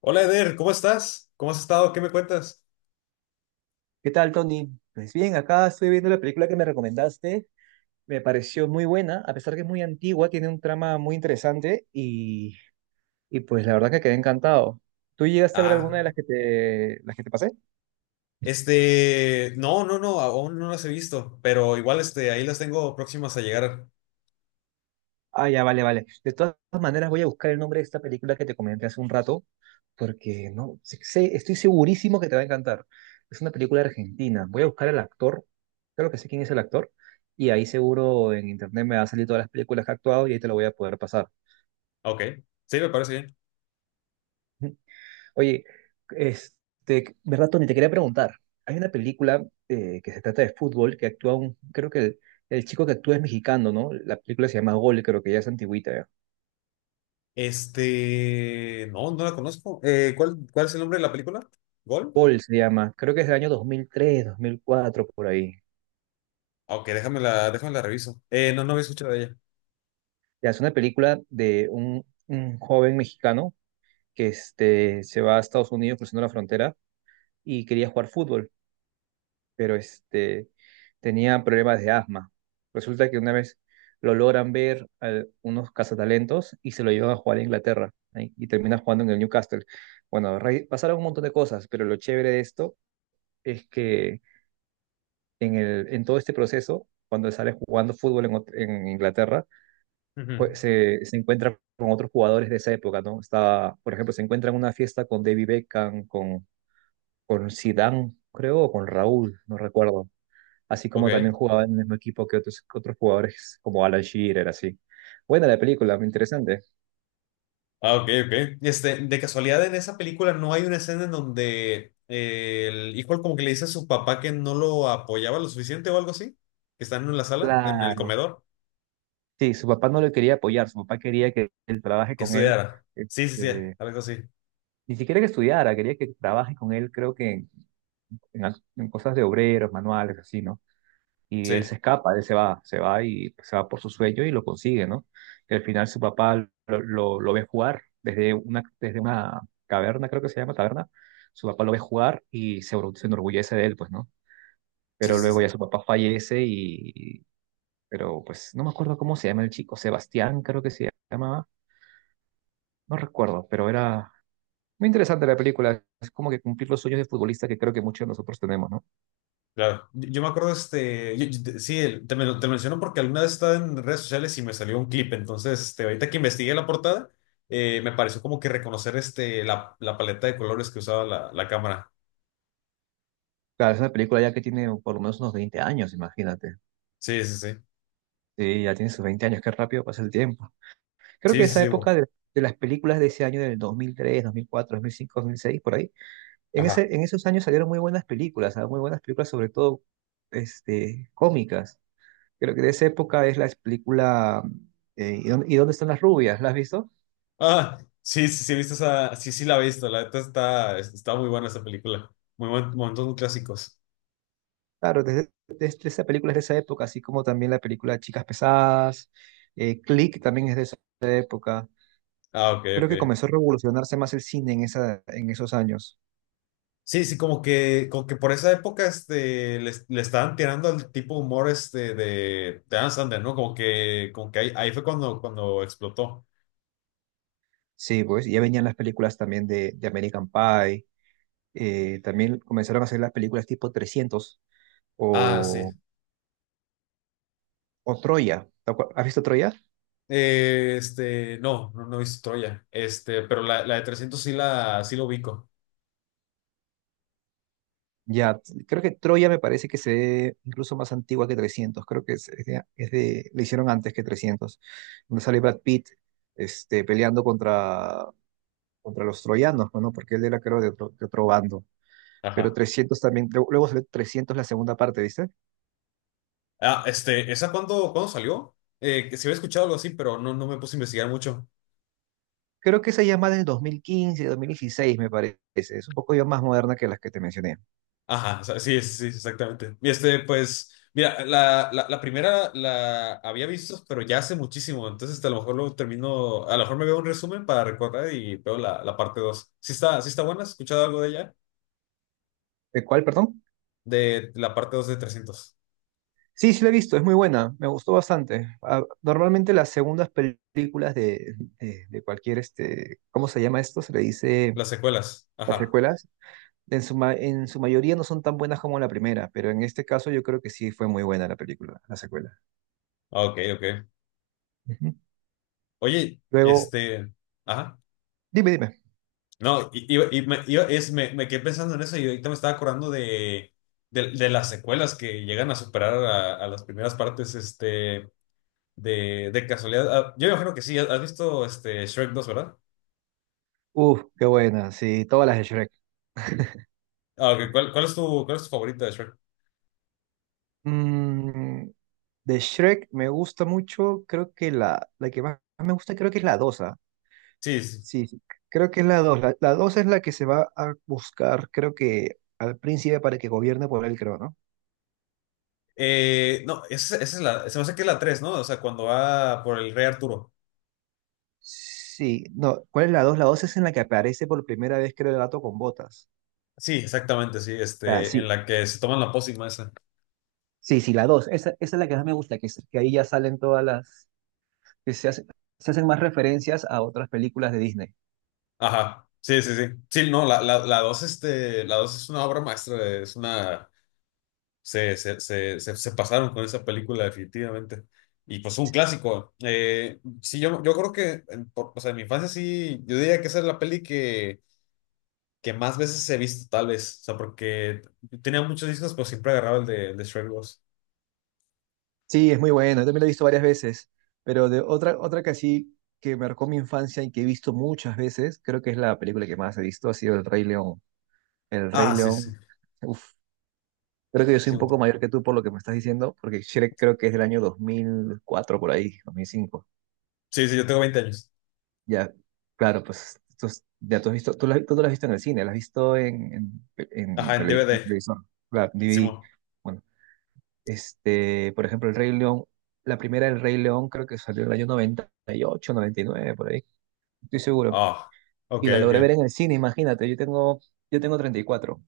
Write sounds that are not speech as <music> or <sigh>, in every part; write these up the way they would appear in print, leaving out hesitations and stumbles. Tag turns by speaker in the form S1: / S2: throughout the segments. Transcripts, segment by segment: S1: Hola Eder, ¿cómo estás? ¿Cómo has estado? ¿Qué me cuentas?
S2: ¿Qué tal, Tony? Pues bien, acá estoy viendo la película que me recomendaste. Me pareció muy buena, a pesar que es muy antigua, tiene un trama muy interesante y pues la verdad que quedé encantado. ¿Tú llegaste a ver alguna de
S1: Ah,
S2: las que te pasé?
S1: este, no, no, no, aún no las he visto, pero igual ahí las tengo próximas a llegar.
S2: Ah, ya, vale, vale. De todas maneras, voy a buscar el nombre de esta película que te comenté hace un rato, porque no sé- sé- estoy segurísimo que te va a encantar. Es una película argentina. Voy a buscar al actor, creo que sé quién es el actor, y ahí seguro en internet me va a salir todas las películas que ha actuado y ahí te lo voy a poder pasar.
S1: Ok, sí, me parece bien.
S2: Oye, Berratoni, te quería preguntar. Hay una película que se trata de fútbol que actúa creo que el chico que actúa es mexicano, ¿no? La película se llama Gol, creo que ya es antigüita. Ya.
S1: No, no la conozco. ¿Cuál es el nombre de la película? ¿Gol?
S2: Gol se llama, creo que es del año 2003, 2004 por ahí.
S1: Ah, Ok, déjame la reviso. No, no había escuchado de ella.
S2: Ya es una película de un joven mexicano que se va a Estados Unidos cruzando la frontera y quería jugar fútbol. Pero tenía problemas de asma. Resulta que una vez lo logran ver a unos cazatalentos y se lo llevan a jugar a Inglaterra, ¿eh? Y termina jugando en el Newcastle. Bueno, pasaron un montón de cosas, pero lo chévere de esto es que en todo este proceso, cuando sale jugando fútbol en Inglaterra,
S1: Ujú.
S2: se encuentra con otros jugadores de esa época, ¿no? Estaba, por ejemplo, se encuentra en una fiesta con David Beckham, con Zidane, creo, o con Raúl, no recuerdo. Así como también
S1: Ok.
S2: jugaba en el mismo equipo que otros jugadores como Alan Shearer, así. Buena la película, muy interesante.
S1: Ah, ok, ok. De casualidad en esa película no hay una escena en donde el hijo como que le dice a su papá que no lo apoyaba lo suficiente o algo así, que están en la sala, en el
S2: Claro.
S1: comedor,
S2: Sí, su papá no le quería apoyar, su papá quería que él trabaje
S1: que
S2: con él,
S1: estudiara. Sí, sí, sí,
S2: este,
S1: algo así.
S2: ni siquiera que estudiara, quería que trabaje con él, creo que en cosas de obreros, manuales, así, ¿no? Y
S1: Sí,
S2: él se escapa, él se va y se va por su sueño y lo consigue, ¿no? Y al final su papá lo ve jugar desde desde una caverna, creo que se llama taberna, su papá lo ve jugar y se enorgullece de él, pues, ¿no?
S1: sí,
S2: Pero
S1: sí,
S2: luego
S1: sí.
S2: ya su papá fallece pero pues no me acuerdo cómo se llama el chico, Sebastián creo que se llamaba, no recuerdo, pero era muy interesante la película. Es como que cumplir los sueños de futbolista que creo que muchos de nosotros tenemos, ¿no?
S1: Claro. Yo me acuerdo, sí, te lo menciono porque alguna vez estaba en redes sociales y me salió un clip. Entonces, ahorita que investigué la portada, me pareció como que reconocer, la paleta de colores que usaba la cámara.
S2: Claro, es una película ya que tiene por lo menos unos 20 años, imagínate.
S1: Sí, sí, sí.
S2: Sí, ya tiene sus 20 años, qué rápido pasa el tiempo. Creo
S1: Sí,
S2: que
S1: sí,
S2: esa
S1: sí, bo.
S2: época de las películas de ese año del 2003, 2004, 2005, 2006, por ahí,
S1: Ajá.
S2: en esos años salieron muy buenas películas, ¿ah? Muy buenas películas, sobre todo cómicas. Creo que de esa época es la película. ¿Y dónde están las rubias? ¿La has visto?
S1: Ah, sí, sí, sí, he visto esa, sí, sí la he visto, la neta está muy buena esa película, momentos muy clásicos.
S2: Claro, desde esa película es de esa época, así como también la película Chicas Pesadas, Click también es de esa época.
S1: Ah, ok,
S2: Creo que
S1: ok.
S2: comenzó a revolucionarse más el cine en esos años.
S1: Sí, sí, como que por esa época, le estaban tirando al tipo de humor, de Adam Sandler, ¿no? Como que ahí fue cuando explotó.
S2: Sí, pues ya venían las películas también de American Pie, también comenzaron a hacer las películas tipo 300
S1: Ah, sí.
S2: o, o Troya. ¿Has visto Troya?
S1: No, no, no he visto Troya, pero la de 300 sí lo ubico.
S2: Ya, creo que Troya me parece que se ve incluso más antigua que 300, creo que le hicieron antes que 300, donde sale Brad Pitt peleando contra los troyanos, ¿no? Porque él era creo de otro bando, pero
S1: Ajá.
S2: 300 también, luego luego salió 300 la segunda parte, ¿viste?
S1: Ah, ¿esa cuándo salió? Que se había escuchado algo así, pero no, no me puse a investigar mucho.
S2: Creo que esa ya es más del 2015, 2016, me parece. Es un poco ya más moderna que las que te mencioné.
S1: Ajá, o sea, sí, sí, sí, exactamente. Y pues, mira, la primera la había visto, pero ya hace muchísimo. Entonces, a lo mejor lo termino, a lo mejor me veo un resumen para recordar y veo la parte dos. Sí está buena, ¿has escuchado algo de ella?
S2: ¿De cuál, perdón?
S1: De la parte dos de 300.
S2: Sí, sí la he visto, es muy buena, me gustó bastante. Ah, normalmente las segundas películas de cualquier, ¿cómo se llama esto? Se le dice
S1: Las secuelas.
S2: las
S1: Ajá.
S2: secuelas. En su mayoría no son tan buenas como la primera, pero en este caso yo creo que sí fue muy buena la película, la secuela.
S1: Ah, Ok, ok.
S2: Ujú.
S1: Oye,
S2: Luego,
S1: ajá.
S2: dime, dime.
S1: No, y me, yo es, me quedé pensando en eso y ahorita me estaba acordando de las secuelas que llegan a superar a las primeras partes. De casualidad, ah, yo imagino que sí, has visto Shrek 2, ¿verdad?
S2: Uf, qué buena, sí, todas las de Shrek. <laughs>
S1: Ah, ok, ¿Cuál es tu favorita de Shrek?
S2: Mm, De Shrek me gusta mucho, creo que la que más me gusta creo que es la 2, ¿ah?
S1: Sí, sí, sí.
S2: Sí, sí, creo que es la 2. La 2 es la que se va a buscar, creo que al príncipe para que gobierne por él, creo, ¿no?
S1: No, esa es se me hace que es la tres, ¿no? O sea, cuando va por el rey Arturo.
S2: Sí, no, ¿cuál es la 2? La 2 es en la que aparece por primera vez, creo, el gato con botas.
S1: Sí, exactamente, sí,
S2: Ah,
S1: en
S2: sí,
S1: la que se toman la pócima esa.
S2: sí, sí, la 2. Esa es la que más me gusta, que ahí ya salen que se hacen más referencias a otras películas de Disney.
S1: Ajá, sí, sí, sí. Sí, no, la dos es una obra maestra, se pasaron con esa película definitivamente. Y pues un clásico. Sí, yo creo que, o sea, en mi infancia sí, yo diría que esa es la peli que más veces he visto, tal vez. O sea, porque tenía muchos discos, pero siempre agarraba el de Shrek 2.
S2: Sí, es muy buena, también la he visto varias veces, pero de otra que así que marcó mi infancia y que he visto muchas veces, creo que es la película que más he visto, ha sido El Rey León. El Rey
S1: Ah, sí, sí.
S2: León, uf, creo que yo soy
S1: Sí,
S2: un poco mayor que tú por lo que me estás diciendo, porque Shrek creo que es del año 2004 por ahí, 2005.
S1: sí, sí, yo tengo 20 años.
S2: Ya, claro, ya tú has visto, tú no la has visto en el cine, la has visto en
S1: Ajá, en DVD.
S2: televisor, claro, DVD.
S1: Simón.
S2: Bueno, por ejemplo, El Rey León, la primera del Rey León creo que salió en el año 98, 99, por ahí, estoy seguro.
S1: Ah, ok,
S2: Y la logré ver
S1: ok.
S2: en el cine, imagínate, yo tengo, 34.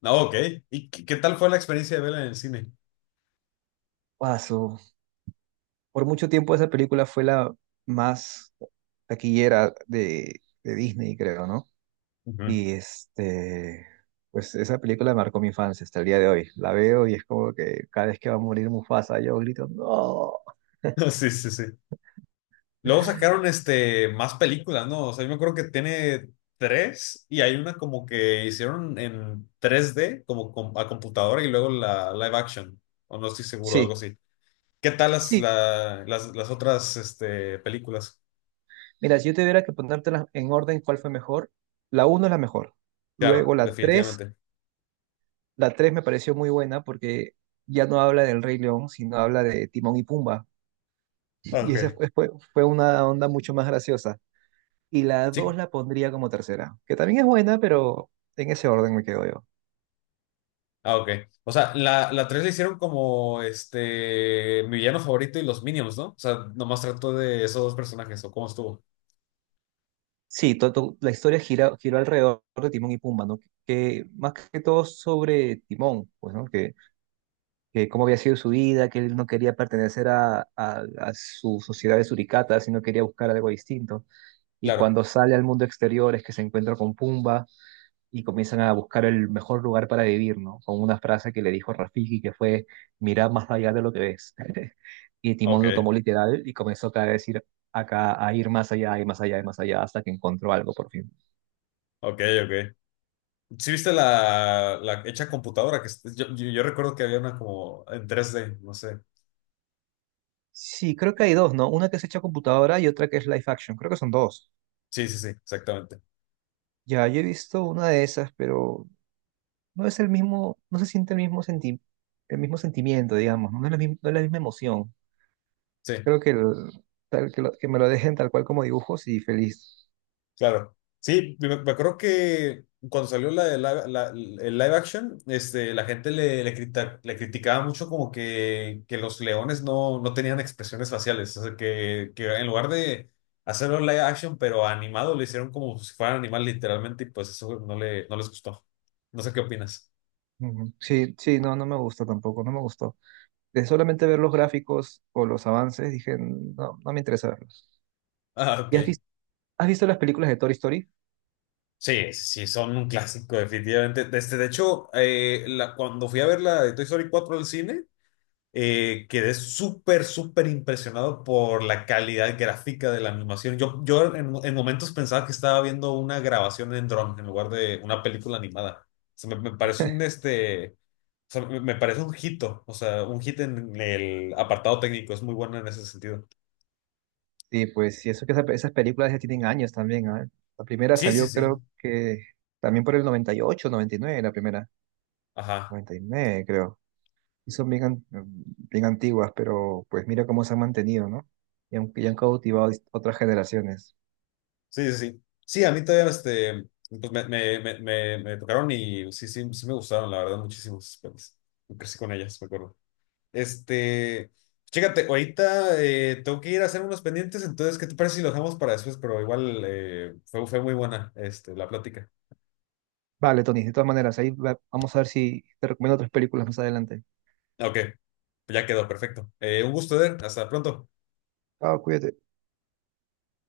S1: No, ok. ¿Y qué tal fue la experiencia de verla en el cine?
S2: Guaso. Por mucho tiempo esa película fue la más taquillera de Disney, creo, ¿no?
S1: Ujú.
S2: Y pues esa película marcó mi infancia hasta el día de hoy. La veo y es como que cada vez que va a morir Mufasa, yo grito, no.
S1: <laughs> Sí, sí, sí. Luego sacaron más películas, ¿no? O sea, yo me acuerdo que tiene tres y hay una como que hicieron en 3D a computadora y luego la live action, o no estoy seguro, algo
S2: Sí,
S1: así. ¿Qué tal
S2: sí.
S1: las otras películas?
S2: Mira, si yo tuviera que ponértelas en orden, ¿cuál fue mejor? La uno es la mejor. Luego
S1: Claro,
S2: la tres,
S1: definitivamente.
S2: la tres me pareció muy buena porque ya no habla del Rey León, sino habla de Timón y Pumba.
S1: Ah,
S2: Y esa
S1: Ok.
S2: fue una onda mucho más graciosa. Y la dos
S1: Sí.
S2: la pondría como tercera, que también es buena, pero en ese orden me quedo yo.
S1: Ah, ok. O sea, la 3 la hicieron como mi villano favorito y los Minions, ¿no? O sea, nomás trató de esos dos personajes, ¿o cómo estuvo?
S2: Sí, la historia giró alrededor de Timón y Pumba, ¿no? Que, más que todo sobre Timón, pues, ¿no? Que cómo había sido su vida, que él no quería pertenecer a su sociedad de suricatas, sino quería buscar algo distinto. Y
S1: Claro.
S2: cuando sale al mundo exterior es que se encuentra con Pumba y comienzan a buscar el mejor lugar para vivir, ¿no? Con una frase que le dijo Rafiki que fue, mira más allá de lo que ves. <laughs> Y
S1: Ok,
S2: Timón lo tomó literal y comenzó cada vez a ir acá, a ir más allá y más allá y más allá hasta que encontró algo por fin.
S1: ok, ok. ¿Sí viste la hecha computadora? Que es- yo recuerdo que había una como en 3D, no sé.
S2: Sí, creo que hay dos, ¿no? Una que es hecha a computadora y otra que es live action. Creo que son dos.
S1: Sí, sí, sí, exactamente.
S2: Ya, yo he visto una de esas, pero no es el mismo, no se siente el mismo sentimiento, digamos, no es la misma emoción.
S1: Sí,
S2: Creo que, tal, que, que me lo dejen tal cual como dibujos y feliz.
S1: claro. Sí, me acuerdo que cuando salió la, de live- la- el live action, la gente le criticaba mucho como que los leones no, no tenían expresiones faciales. O sea, que en lugar de hacerlo live action, pero animado, lo hicieron como si fuera animal literalmente y pues eso no les gustó. No sé qué opinas. <laughs>
S2: Ujú. Sí, sí, no, no me gusta tampoco, no me gustó. De solamente ver los gráficos o los avances, dije, no, no me interesa verlos.
S1: Ah, ok.
S2: ¿Y has visto las películas de Toy Story?
S1: Sí, sí, son un clásico, definitivamente. De hecho, cuando fui a ver la de Toy Story 4 al cine, quedé súper, súper impresionado por la calidad gráfica de la animación. Yo en momentos pensaba que estaba viendo una grabación en dron en lugar de una película animada. O sea, me parece un este, o sea, me parece un hito, o sea, un hit en el apartado técnico. Es muy bueno en ese sentido.
S2: Sí, pues, sí eso que esas películas ya tienen años también, ¿ah? La primera
S1: Sí, sí,
S2: salió
S1: sí.
S2: creo que también por el 98 99 la primera.
S1: Ajá.
S2: 99 creo. Y son bien antiguas, pero pues mira cómo se han mantenido, ¿no? Y han cautivado a otras generaciones.
S1: Sí, sí, sí. Sí, a mí todavía pues me tocaron y sí, sí, sí me gustaron, la verdad, muchísimos. Pues, crecí con ellas, me acuerdo. Este, Chécate, ahorita tengo que ir a hacer unos pendientes. Entonces, ¿qué te parece si lo dejamos para después? Pero igual fue muy buena la plática.
S2: Vale, Tony, de todas maneras, vamos a ver si te recomiendo otras películas más adelante.
S1: Ok, pues ya quedó, perfecto. Un gusto, Eder, hasta pronto.
S2: Chao, cuídate.